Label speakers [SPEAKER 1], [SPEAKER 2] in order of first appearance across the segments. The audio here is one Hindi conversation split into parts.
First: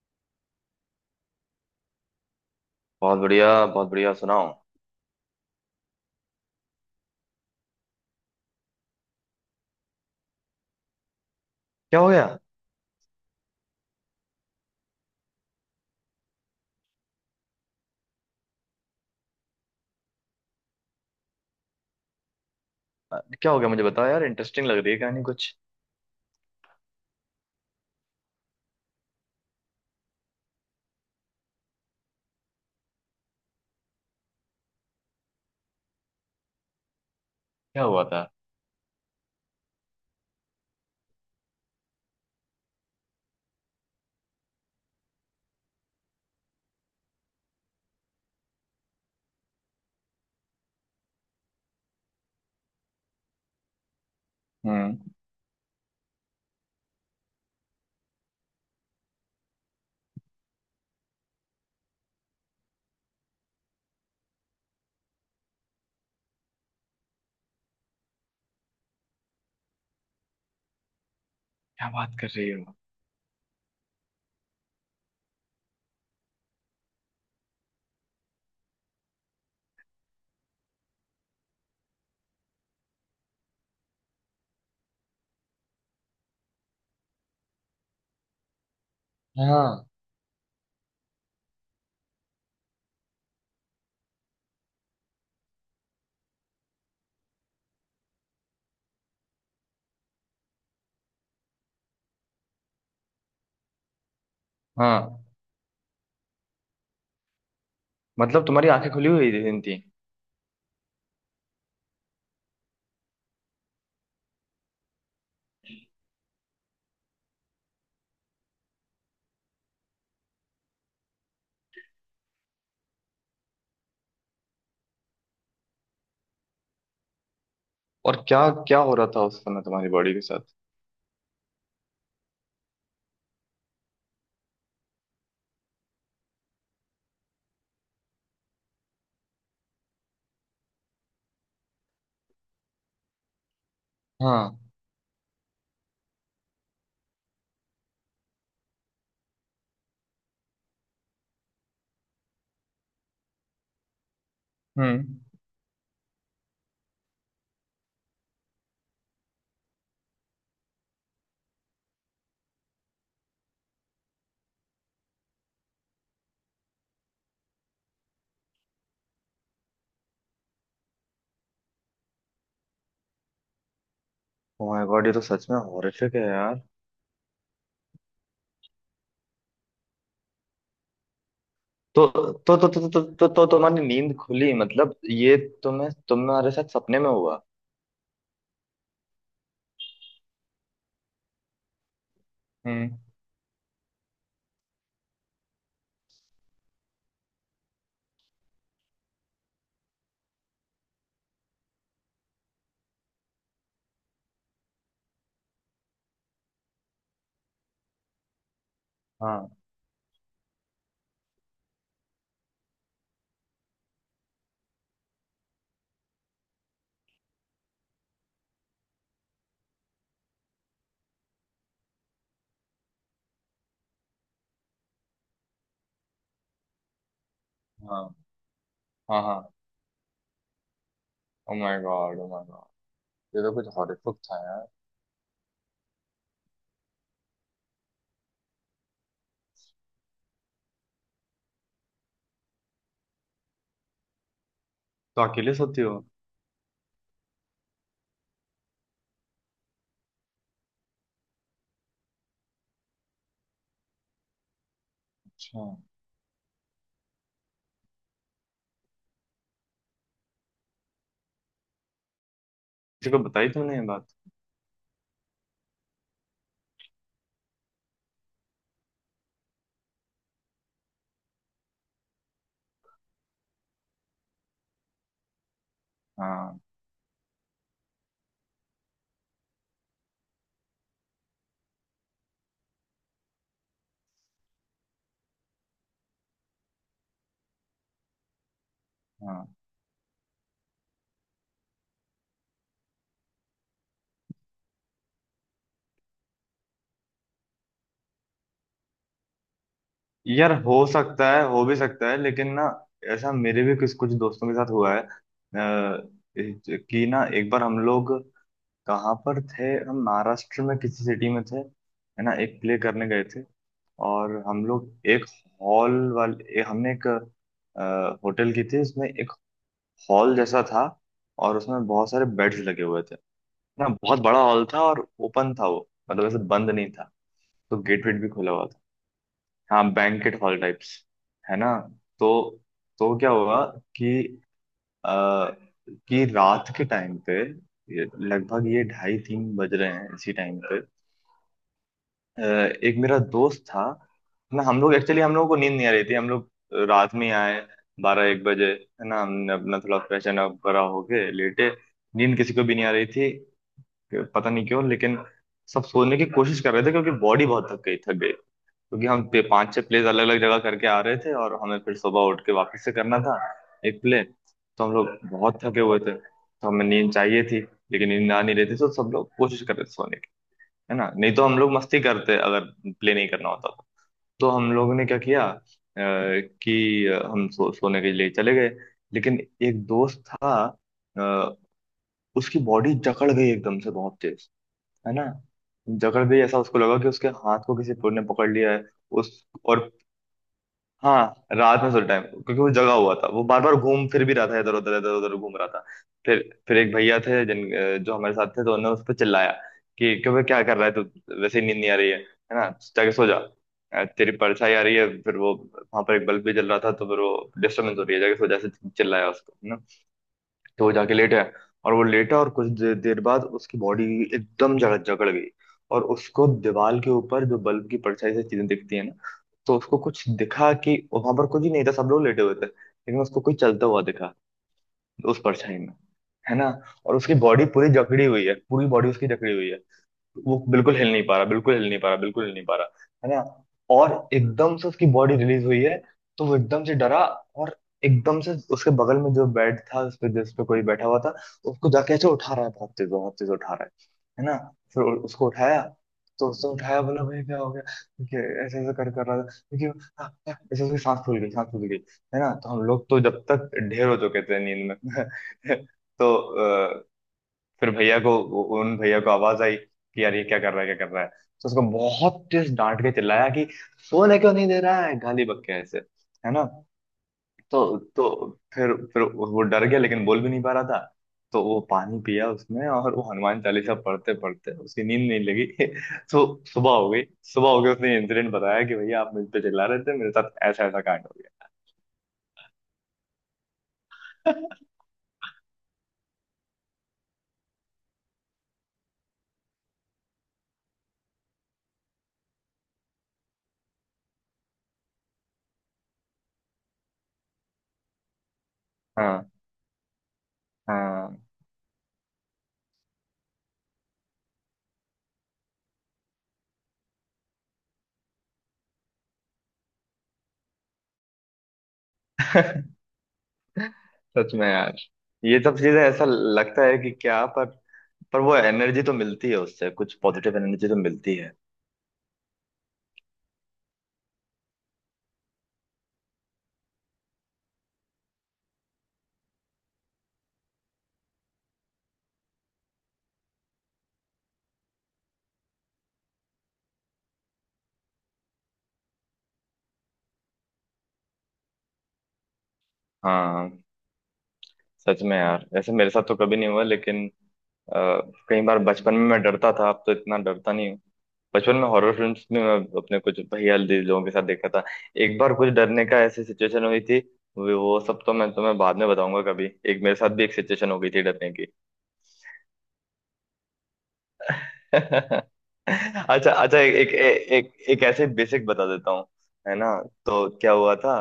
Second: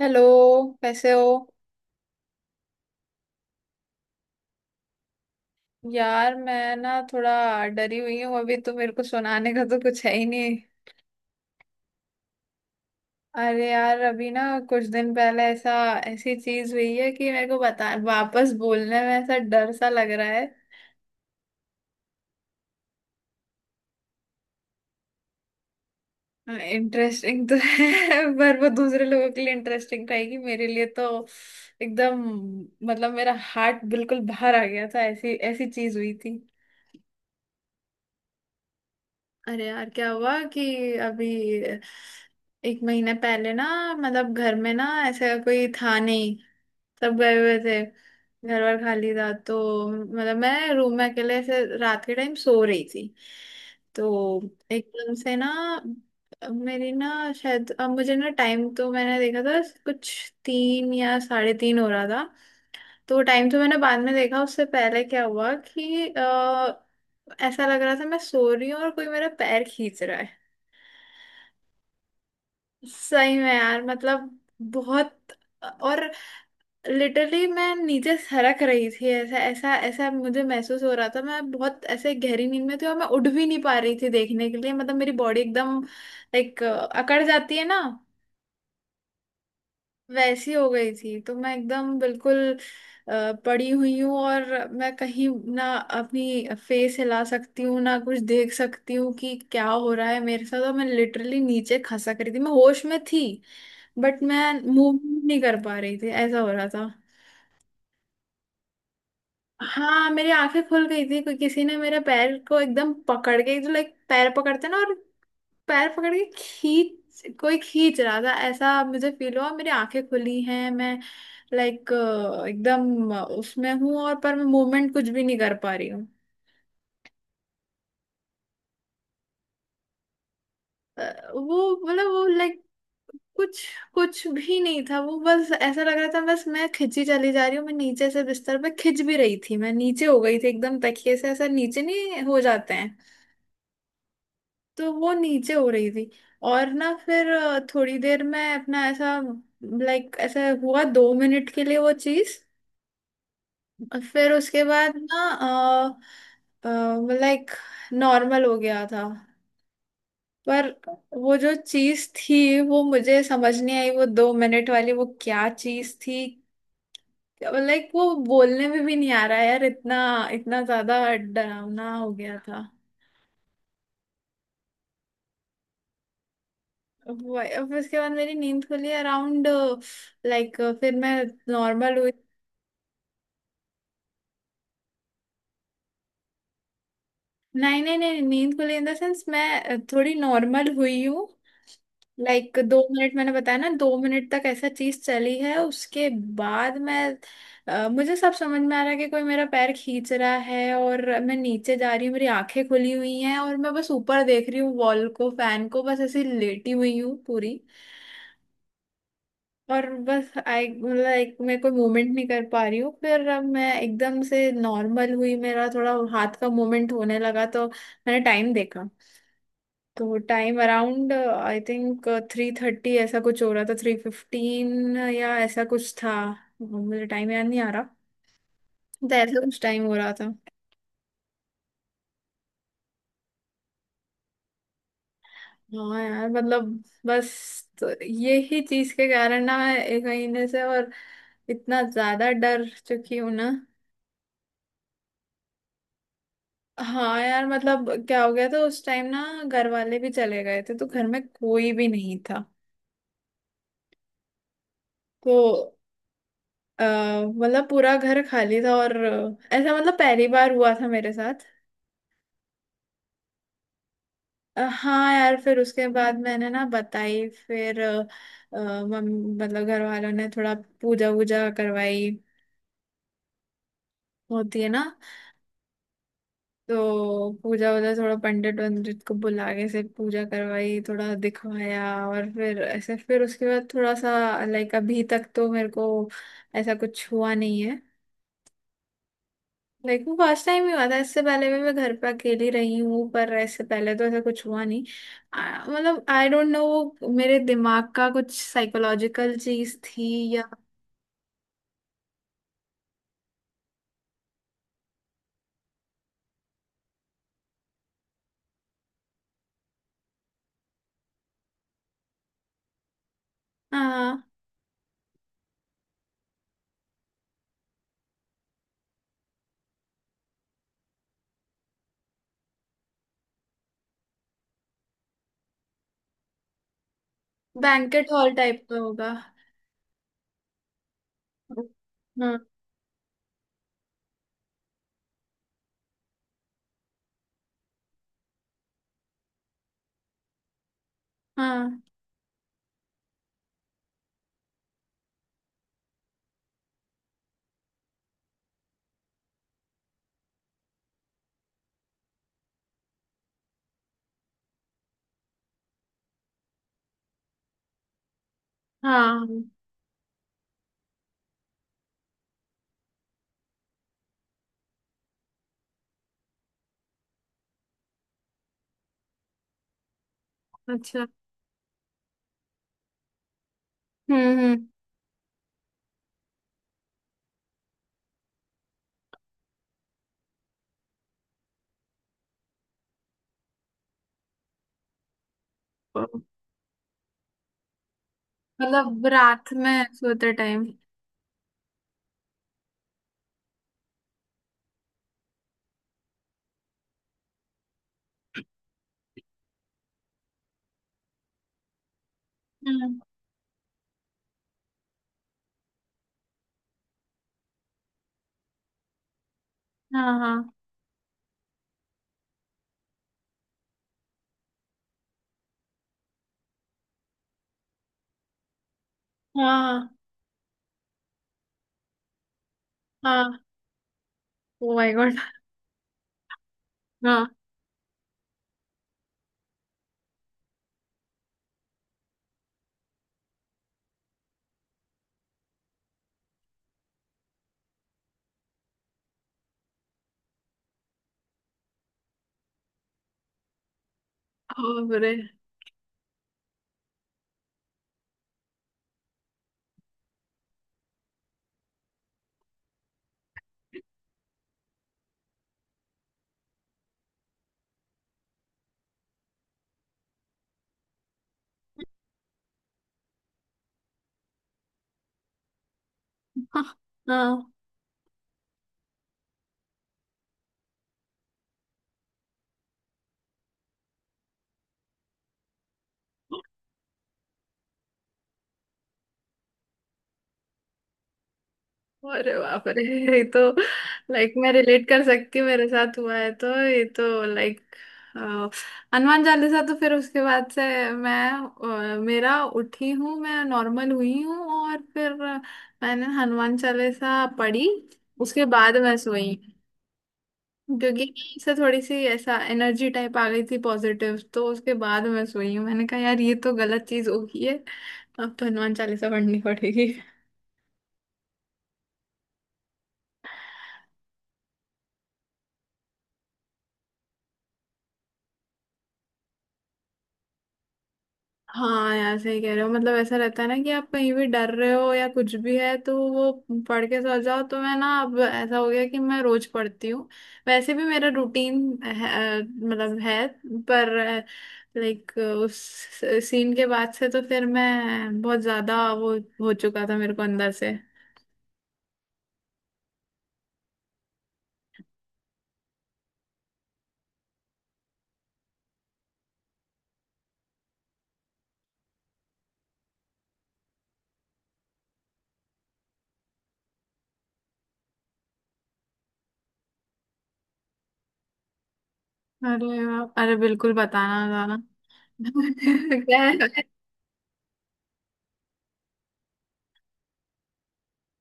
[SPEAKER 1] हेलो। कैसे हो?
[SPEAKER 2] बहुत बढ़िया, बहुत बढ़िया। सुनाओ।
[SPEAKER 1] यार मैं ना थोड़ा डरी हुई हूँ। अभी तो मेरे को सुनाने का तो कुछ है ही नहीं।
[SPEAKER 2] क्या हो गया?
[SPEAKER 1] अरे यार अभी ना, कुछ दिन पहले ऐसा, ऐसी चीज हुई है कि मेरे को बता वापस बोलने में ऐसा डर सा लग रहा
[SPEAKER 2] क्या हो गया, मुझे बताओ यार। इंटरेस्टिंग लग रही है कहानी कुछ।
[SPEAKER 1] है। इंटरेस्टिंग तो है पर वो दूसरे लोगों के लिए इंटरेस्टिंग रहेगी, मेरे लिए तो एकदम, मतलब मेरा हार्ट बिल्कुल बाहर आ गया था, ऐसी ऐसी चीज हुई थी।
[SPEAKER 2] क्या हुआ था?
[SPEAKER 1] अरे यार क्या हुआ कि अभी एक महीने पहले ना, मतलब घर में ना ऐसा कोई था नहीं, सब गए हुए थे, घर वर खाली था। तो मतलब मैं रूम में अकेले ऐसे रात के टाइम सो रही थी, तो
[SPEAKER 2] हम्म।
[SPEAKER 1] एकदम से ना मेरी ना, शायद अब मुझे ना टाइम तो मैंने देखा था कुछ तीन या साढ़े तीन हो रहा था। तो टाइम तो मैंने बाद में देखा, उससे पहले क्या हुआ कि ऐसा लग रहा था मैं सो रही हूँ और कोई मेरा पैर खींच रहा है।
[SPEAKER 2] क्या बात कर रही हो?
[SPEAKER 1] सही में यार, मतलब बहुत, और लिटरली मैं नीचे सरक रही थी, ऐसा ऐसा ऐसा मुझे महसूस हो रहा था। मैं बहुत ऐसे गहरी नींद में थी और मैं उठ भी नहीं पा रही थी देखने के लिए। मतलब मेरी बॉडी एकदम लाइक अकड़ जाती है ना,
[SPEAKER 2] हाँ,
[SPEAKER 1] वैसी हो गई थी। तो मैं एकदम बिल्कुल पड़ी हुई हूँ, और मैं कहीं ना अपनी फेस हिला सकती हूँ ना कुछ देख सकती हूँ कि क्या हो रहा है मेरे साथ। और मैं लिटरली नीचे खसक रही थी, मैं होश में थी बट मैं मूव
[SPEAKER 2] हाँ।
[SPEAKER 1] नहीं कर पा रही थी, ऐसा हो रहा था।
[SPEAKER 2] मतलब तुम्हारी आंखें खुली हुई थी?
[SPEAKER 1] हाँ मेरी आंखें खुल गई थी, कोई, किसी ने मेरे पैर को एकदम पकड़ के, जो लाइक पैर पकड़ते ना, और पैर पकड़ के खींच, कोई खींच रहा था ऐसा मुझे फील हुआ। मेरी आंखें खुली हैं, मैं लाइक एकदम उसमें हूँ, और पर मैं मूवमेंट कुछ भी नहीं कर पा रही हूँ।
[SPEAKER 2] और क्या क्या हो रहा था उस समय तुम्हारी बॉडी के साथ?
[SPEAKER 1] वो मतलब वो लाइक कुछ, कुछ भी नहीं था, वो बस ऐसा लग रहा था बस मैं खिंची चली जा रही हूँ। मैं नीचे से बिस्तर पे खिंच भी रही थी, मैं नीचे हो गई थी एकदम, तकिए से ऐसा नीचे नहीं हो जाते हैं,
[SPEAKER 2] हाँ।
[SPEAKER 1] तो वो नीचे हो रही थी। और ना फिर थोड़ी देर में अपना ऐसा लाइक ऐसा हुआ, दो मिनट के लिए वो चीज। फिर उसके बाद
[SPEAKER 2] हम्म।
[SPEAKER 1] ना लाइक नॉर्मल हो गया था। पर वो जो चीज थी वो मुझे समझ नहीं आई, वो दो मिनट वाली वो क्या चीज थी। लाइक वो बोलने में भी नहीं आ रहा यार, इतना इतना ज्यादा डरावना हो गया था
[SPEAKER 2] ओ माय गॉड, ये तो सच में हॉरिफिक है यार।
[SPEAKER 1] वो। अब उसके बाद मेरी नींद खुली अराउंड, लाइक फिर मैं नॉर्मल
[SPEAKER 2] तो
[SPEAKER 1] हुई।
[SPEAKER 2] तो तुम्हारी नींद खुली, मतलब ये तुम्हें तुम्हारे साथ सपने में हुआ?
[SPEAKER 1] नहीं नहीं नहीं, नींद खुली इन द सेंस मैं थोड़ी नॉर्मल हुई हूँ। लाइक दो
[SPEAKER 2] हम्म।
[SPEAKER 1] मिनट मैंने बताया ना, दो मिनट तक ऐसा चीज चली है, उसके बाद मैं, मुझे सब समझ में आ रहा है कि कोई मेरा पैर खींच रहा है और मैं नीचे जा रही हूँ। मेरी आंखें खुली हुई हैं और मैं बस ऊपर देख रही हूँ, वॉल को, फैन को, बस ऐसी लेटी हुई हूँ पूरी,
[SPEAKER 2] हाँ,
[SPEAKER 1] और बस आई मतलब, एक मैं कोई मूवमेंट नहीं कर पा रही हूँ। फिर अब मैं एकदम से नॉर्मल हुई, मेरा थोड़ा हाथ का मूवमेंट होने लगा, तो मैंने टाइम देखा। तो time around, I think three thirty ऐसा कुछ हो रहा था, थ्री फिफ्टीन या ऐसा कुछ था, मुझे टाइम याद नहीं आ रहा,
[SPEAKER 2] हाँ,
[SPEAKER 1] तो
[SPEAKER 2] हाँ,
[SPEAKER 1] ऐसा
[SPEAKER 2] हाँ।
[SPEAKER 1] कुछ टाइम हो रहा था।
[SPEAKER 2] Oh my god, oh my god. ये तो कुछ हॉरिफिक था यार।
[SPEAKER 1] हाँ यार मतलब बस, तो यही चीज के कारण ना मैं एक महीने से और इतना ज्यादा डर चुकी हूँ ना।
[SPEAKER 2] तो अकेले सोती हो?
[SPEAKER 1] हाँ यार, मतलब क्या हो गया था उस टाइम ना, घर वाले भी चले गए थे तो घर में कोई भी नहीं था। तो
[SPEAKER 2] अच्छा।
[SPEAKER 1] मतलब पूरा घर खाली था, और ऐसा मतलब पहली बार हुआ था मेरे साथ।
[SPEAKER 2] किसी को बताई तुमने ये बात?
[SPEAKER 1] हाँ यार, फिर उसके बाद मैंने ना बताई, फिर मतलब घर वालों ने थोड़ा पूजा वूजा करवाई, होती है ना।
[SPEAKER 2] हाँ।
[SPEAKER 1] तो पूजा वूजा, थोड़ा पंडित वंडित को बुला के से पूजा करवाई, थोड़ा दिखवाया। और फिर ऐसे फिर उसके बाद थोड़ा सा लाइक अभी तक तो मेरे को ऐसा कुछ हुआ नहीं है।
[SPEAKER 2] हाँ
[SPEAKER 1] लाइक वो फर्स्ट टाइम ही हुआ था, इससे पहले भी मैं घर पे अकेली रही हूँ पर ऐसे पहले तो ऐसा कुछ हुआ नहीं। मतलब आई डोंट नो, वो मेरे दिमाग का कुछ साइकोलॉजिकल चीज थी या।
[SPEAKER 2] यार, हो सकता है, हो भी सकता है, लेकिन ना, ऐसा मेरे भी कुछ कुछ दोस्तों के साथ हुआ है। कि ना, एक बार हम लोग कहाँ पर थे? हम महाराष्ट्र में किसी सिटी में थे, है ना। एक प्ले करने गए थे।
[SPEAKER 1] हाँ।
[SPEAKER 2] और हम लोग एक हॉल वाले, हमने एक होटल की थी, उसमें एक हॉल जैसा था। और उसमें बहुत सारे बेड्स लगे हुए थे ना, बहुत बड़ा हॉल था। और ओपन था वो, मतलब ऐसे बंद नहीं था, तो गेट
[SPEAKER 1] बैंकेट
[SPEAKER 2] वेट भी
[SPEAKER 1] हॉल
[SPEAKER 2] खुला हुआ
[SPEAKER 1] टाइप का
[SPEAKER 2] था।
[SPEAKER 1] होगा।
[SPEAKER 2] हाँ, बैंकेट हॉल टाइप्स, है ना। तो
[SPEAKER 1] हाँ।
[SPEAKER 2] तो क्या हुआ, कि आ, कि रात के टाइम पे, लगभग ये ढाई तीन बज रहे हैं इसी टाइम पे।
[SPEAKER 1] हाँ।
[SPEAKER 2] अ, एक मेरा दोस्त था ना। हम लोग एक्चुअली हम लोगों को नींद नहीं आ रही थी। हम लोग रात में आए 12-1 बजे, है ना। हमने अपना थोड़ा फ्रेशन अप करा, होके लेटे, नींद किसी को भी नहीं आ रही थी, पता नहीं क्यों। लेकिन सब सोने की कोशिश कर रहे थे क्योंकि बॉडी बहुत थक गई, थक गई। क्योंकि हम पे
[SPEAKER 1] हाँ।
[SPEAKER 2] पांच छह प्लेस, अलग अलग जगह करके आ रहे थे, और हमें फिर सुबह उठ के वापस से करना था एक प्ले, तो हम लोग बहुत थके हुए थे, तो हमें नींद चाहिए थी। लेकिन नींद आ नहीं रही थी, तो सब लोग कोशिश कर रहे थे सोने की, है
[SPEAKER 1] अच्छा।
[SPEAKER 2] ना। नहीं तो हम लोग मस्ती करते अगर प्ले नहीं करना होता तो। तो
[SPEAKER 1] हम्म।
[SPEAKER 2] हम लोगों ने क्या किया, कि हम सोने के लिए चले गए। लेकिन एक दोस्त था, अ, उसकी बॉडी जकड़ गई एकदम से बहुत तेज, है ना।
[SPEAKER 1] हम्म,
[SPEAKER 2] जकड़ गई, ऐसा उसको लगा कि उसके हाथ को किसी ने पकड़ लिया है।
[SPEAKER 1] मतलब
[SPEAKER 2] उस
[SPEAKER 1] रात में
[SPEAKER 2] और,
[SPEAKER 1] सोते टाइम।
[SPEAKER 2] हाँ रात में सोते टाइम क्योंकि वो जगा हुआ था, वो बार बार घूम फिर भी रहा था, इधर उधर घूम रहा था। फिर फिर एक भैया थे जिन जो हमारे साथ थे, तो उन्होंने उस पर चिल्लाया कि क्यों? क्या कर रहा है तू? वैसे ही नींद नहीं आ रही है ना।
[SPEAKER 1] हम्म।
[SPEAKER 2] जाके सो जा। तेरी परछाई आ रही है, फिर वो वहां पर एक बल्ब भी जल रहा था, तो फिर वो डिस्टर्बेंस हो रही है। जाके सो जा, ऐसे चिल्लाया उसको, है ना।
[SPEAKER 1] हाँ। हाँ।
[SPEAKER 2] तो वो जाके लेट है। और वो लेटा, और कुछ देर बाद उसकी बॉडी एकदम जकड़ जकड़ गई। और उसको दीवार के ऊपर जो बल्ब की परछाई से चीजें दिखती है, तो
[SPEAKER 1] हाँ।
[SPEAKER 2] उसको कुछ दिखा कि वहां पर कुछ ही नहीं था, सब लोग लेटे हुए थे, लेकिन
[SPEAKER 1] हाँ।
[SPEAKER 2] उसको कोई चलता हुआ दिखा,
[SPEAKER 1] ओ माय गॉड।
[SPEAKER 2] उस परछाई में, है ना। और
[SPEAKER 1] हाँ।
[SPEAKER 2] उसकी बॉडी पूरी जकड़ी हुई है, पूरी बॉडी उसकी जकड़ी हुई है, वो बिल्कुल हिल नहीं पा रहा, बिल्कुल हिल नहीं पा रहा, बिल्कुल हिल नहीं पा रहा, है ना। और एकदम से उसकी बॉडी रिलीज हुई है, तो वो एकदम से डरा। और एकदम से उसके बगल में जो बेड था उस पे, जिस पे कोई बैठा हुआ था, उसको जाके ऐसे उठा रहा है, बहुत तेज, बहुत तेज उठा रहा है ना।
[SPEAKER 1] ओ
[SPEAKER 2] फिर
[SPEAKER 1] बुरे।
[SPEAKER 2] उसको उठाया, तो उसने उठाया, बोला भाई क्या हो गया? कि ऐसे ऐसे कर कर रहा था, क्योंकि "आ, आ" ऐसे, उसकी सांस फूल गई, सांस फूल गई, है ना। तो हम लोग तो जब तक ढेर हो चुके थे नींद में। तो फिर भैया को, उन भैया को आवाज आई कि यार ये क्या कर रहा है? क्या कर रहा है? तो उसको बहुत तेज डांट के चिल्लाया कि सोने क्यों नहीं दे रहा है, गाली बक्के ऐसे, है
[SPEAKER 1] हाँ।
[SPEAKER 2] ना।
[SPEAKER 1] हाँ।
[SPEAKER 2] तो फिर वो डर गया, लेकिन बोल भी नहीं पा रहा था। तो वो पानी पिया उसने, और वो हनुमान चालीसा पढ़ते पढ़ते उसकी नींद नहीं लगी। तो सुबह हो गई, सुबह हो गई। उसने इंसिडेंट बताया कि भैया आप मुझ पे चिल्ला रहे थे, मेरे साथ ऐसा ऐसा कांड हो गया।
[SPEAKER 1] अरे बाप रे, ये तो, लाइक मैं रिलेट कर सकती हूँ, मेरे साथ हुआ है तो ये तो लाइक हनुमान चालीसा। तो फिर उसके बाद से मैं मेरा उठी हूँ, मैं नॉर्मल हुई हूँ, और फिर मैंने हनुमान चालीसा पढ़ी, उसके बाद मैं सोई।
[SPEAKER 2] हाँ,
[SPEAKER 1] क्योंकि
[SPEAKER 2] हाँ।
[SPEAKER 1] इससे थोड़ी सी ऐसा एनर्जी टाइप आ गई थी पॉजिटिव, तो उसके बाद मैं सोई हूँ। मैंने कहा यार ये तो गलत चीज हो गई है, अब तो हनुमान चालीसा पढ़नी पड़ेगी।
[SPEAKER 2] सच में यार, ये सब चीजें ऐसा लगता है कि क्या, पर वो एनर्जी तो मिलती है उससे, कुछ पॉजिटिव एनर्जी तो मिलती है।
[SPEAKER 1] हाँ यार सही कह रहे हो, मतलब ऐसा रहता है ना कि आप कहीं भी डर रहे हो या कुछ भी है तो वो पढ़ के सो जाओ। तो मैं ना अब ऐसा हो गया कि मैं रोज पढ़ती हूँ, वैसे भी मेरा रूटीन है, मतलब है, पर लाइक उस सीन के बाद से तो फिर मैं बहुत ज्यादा वो हो चुका था मेरे को अंदर से।
[SPEAKER 2] हाँ, सच में यार। ऐसे मेरे साथ तो कभी नहीं हुआ, लेकिन कई बार बचपन में मैं डरता था, अब तो इतना डरता नहीं हूँ। बचपन में हॉरर फिल्म्स में मैं अपने कुछ भैया लोगों के साथ देखा था। एक बार कुछ डरने का ऐसी सिचुएशन हुई थी, वो सब तो मैं तुम्हें बाद में बताऊंगा कभी। एक मेरे साथ भी एक सिचुएशन हो गई थी डरने की।
[SPEAKER 1] अरे वाह, अरे बिल्कुल बताना गाना। क्या
[SPEAKER 2] अच्छा,
[SPEAKER 1] है?
[SPEAKER 2] अच्छा। एक एक एक एक ऐसे बेसिक बता देता हूँ, है ना। तो क्या हुआ था?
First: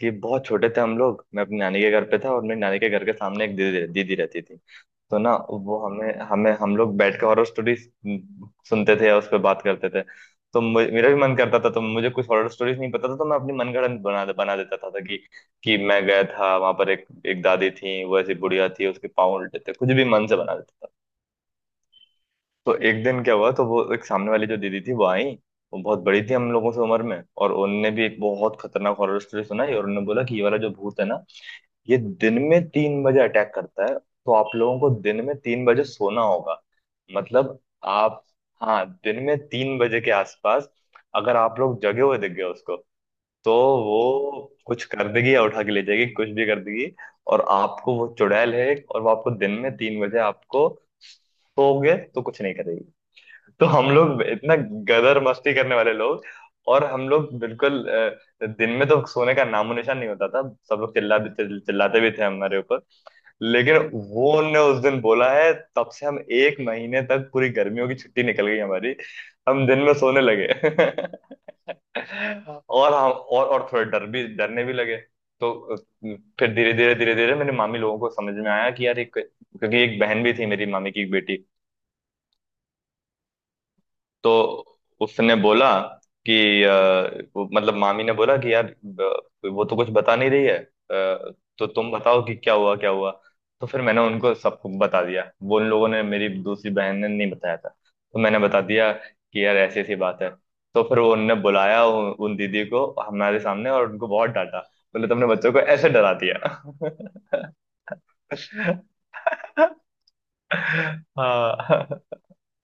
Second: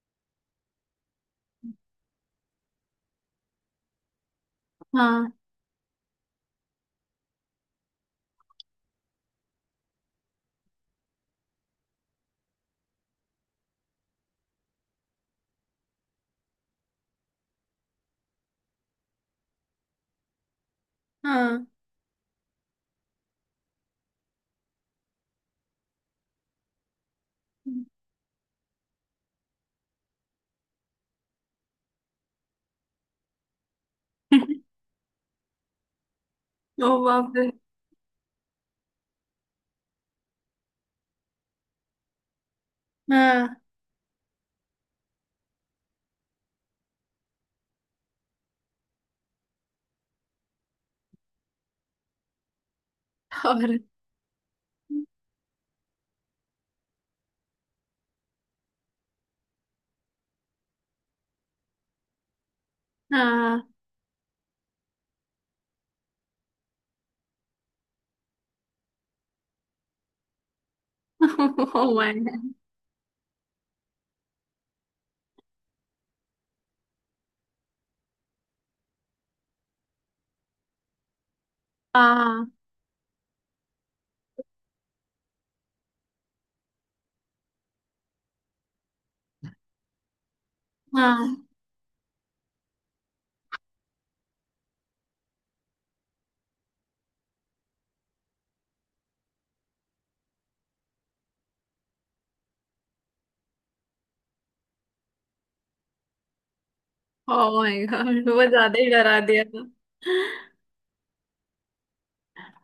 [SPEAKER 2] कि बहुत छोटे थे हम लोग। मैं अपनी नानी के घर पे था, और मेरी नानी के घर के सामने एक दीदी दीदी रहती थी। तो
[SPEAKER 1] हाँ।
[SPEAKER 2] ना वो हमें हमें हम लोग बैठ के हॉरर स्टोरी सुनते थे, या उस पर बात करते थे। तो मेरा भी मन करता था, तो मुझे कुछ हॉरर स्टोरीज नहीं पता था, तो मैं अपनी मनगढ़ंत बना बना देता था कि मैं गया था वहां पर, एक एक दादी थी, वो ऐसी बुढ़िया थी, उसके पाँव उल्टे थे, कुछ भी मन से बना देता था।
[SPEAKER 1] हाँ।
[SPEAKER 2] तो एक दिन क्या हुआ? तो वो एक सामने वाली जो दीदी थी वो आई, वो बहुत बड़ी थी हम लोगों से उम्र में। और उनने भी एक बहुत खतरनाक हॉरर स्टोरी सुनाई, और उन्होंने बोला कि ये वाला जो भूत है ना, ये दिन में 3 बजे अटैक करता है, तो आप लोगों को दिन में 3 बजे सोना होगा।
[SPEAKER 1] ओ बाप रे।
[SPEAKER 2] मतलब आप, हाँ, दिन में 3 बजे के आसपास अगर आप लोग जगे हुए दिख गए उसको,
[SPEAKER 1] हाँ।
[SPEAKER 2] तो वो कुछ कर देगी, या उठा के ले जाएगी, कुछ भी कर देगी। और आपको वो चुड़ैल है, और वो आपको दिन में 3 बजे, आपको सोओगे तो कुछ नहीं करेगी। तो
[SPEAKER 1] और
[SPEAKER 2] हम लोग इतना गदर मस्ती करने वाले लोग, और हम लोग बिल्कुल, दिन में तो सोने का नामो निशान नहीं होता था। सब लोग चिल्ला भी चिल्लाते भी थे हमारे ऊपर।
[SPEAKER 1] हाँ।
[SPEAKER 2] लेकिन वो ने उस दिन बोला है, तब से हम एक महीने तक, पूरी गर्मियों की छुट्टी निकल गई हमारी, हम दिन में सोने लगे।
[SPEAKER 1] ओ माय गॉड।
[SPEAKER 2] और हम, और थोड़े डर भी डरने भी लगे। तो फिर धीरे धीरे मेरी मामी लोगों को समझ में आया, कि यार एक, क्योंकि एक बहन भी थी मेरी मामी की, एक बेटी।
[SPEAKER 1] हाँ।
[SPEAKER 2] तो उसने बोला कि वो, मतलब मामी ने बोला कि यार वो तो कुछ बता नहीं रही है,
[SPEAKER 1] हाँ,
[SPEAKER 2] तो तुम बताओ कि क्या हुआ, क्या हुआ। तो फिर मैंने उनको, सबको बता दिया। वो उन लोगों ने, मेरी दूसरी बहन ने नहीं बताया था, तो मैंने बता दिया कि यार ऐसी ऐसी बात है। तो फिर वो उनने बुलाया उन दीदी को हमारे सामने, और उनको बहुत डांटा, बोले तुमने बच्चों को ऐसे डरा दिया।
[SPEAKER 1] ओ माय गॉड, वो ज्यादा ही डरा दिया था।
[SPEAKER 2] हाँ।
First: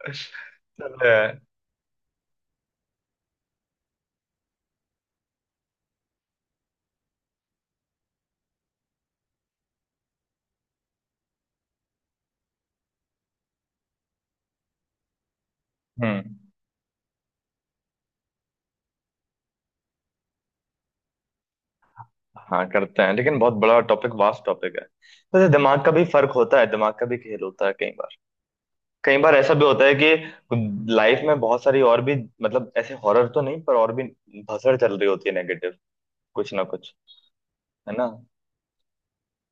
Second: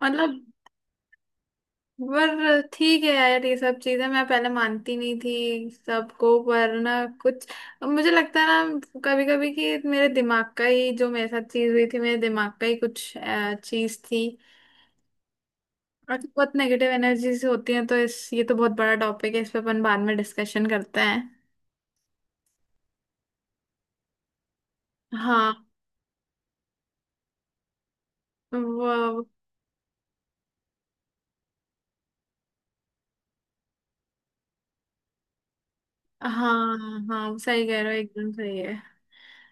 [SPEAKER 1] मतलब,
[SPEAKER 2] चलो यार।
[SPEAKER 1] पर ठीक है यार, ये सब चीजें मैं पहले मानती नहीं थी सबको, पर ना कुछ मुझे लगता है ना कभी कभी कि मेरे दिमाग का ही, जो मेरे साथ चीज हुई थी मेरे दिमाग का ही कुछ चीज थी। और तो
[SPEAKER 2] हम्म।
[SPEAKER 1] बहुत नेगेटिव एनर्जीज होती हैं, तो इस, ये तो बहुत बड़ा टॉपिक है, इस पे अपन बाद में डिस्कशन करते हैं।
[SPEAKER 2] हाँ, करते हैं, लेकिन बहुत बड़ा टॉपिक, वास्ट टॉपिक है। वैसे
[SPEAKER 1] हाँ।
[SPEAKER 2] दिमाग का भी फर्क होता है, दिमाग का भी खेल होता है कई बार। कई
[SPEAKER 1] वो।
[SPEAKER 2] बार ऐसा भी होता है कि लाइफ में बहुत सारी और भी, मतलब ऐसे हॉरर तो नहीं, पर और भी भसड़ चल रही होती है नेगेटिव, कुछ ना
[SPEAKER 1] हाँ
[SPEAKER 2] कुछ,
[SPEAKER 1] हाँ सही कह रहे
[SPEAKER 2] है
[SPEAKER 1] हो,
[SPEAKER 2] ना,
[SPEAKER 1] एकदम सही है।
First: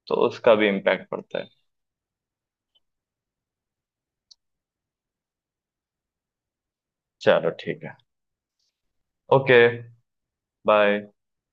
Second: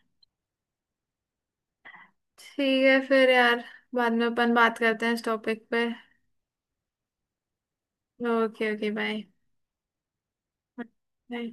[SPEAKER 2] तो उसका भी इम्पैक्ट पड़ता है।
[SPEAKER 1] ठीक है फिर यार, बाद में अपन बात करते हैं इस टॉपिक पे।
[SPEAKER 2] चलो ठीक है।
[SPEAKER 1] Okay okay, bye.
[SPEAKER 2] Okay, bye.
[SPEAKER 1] Bye.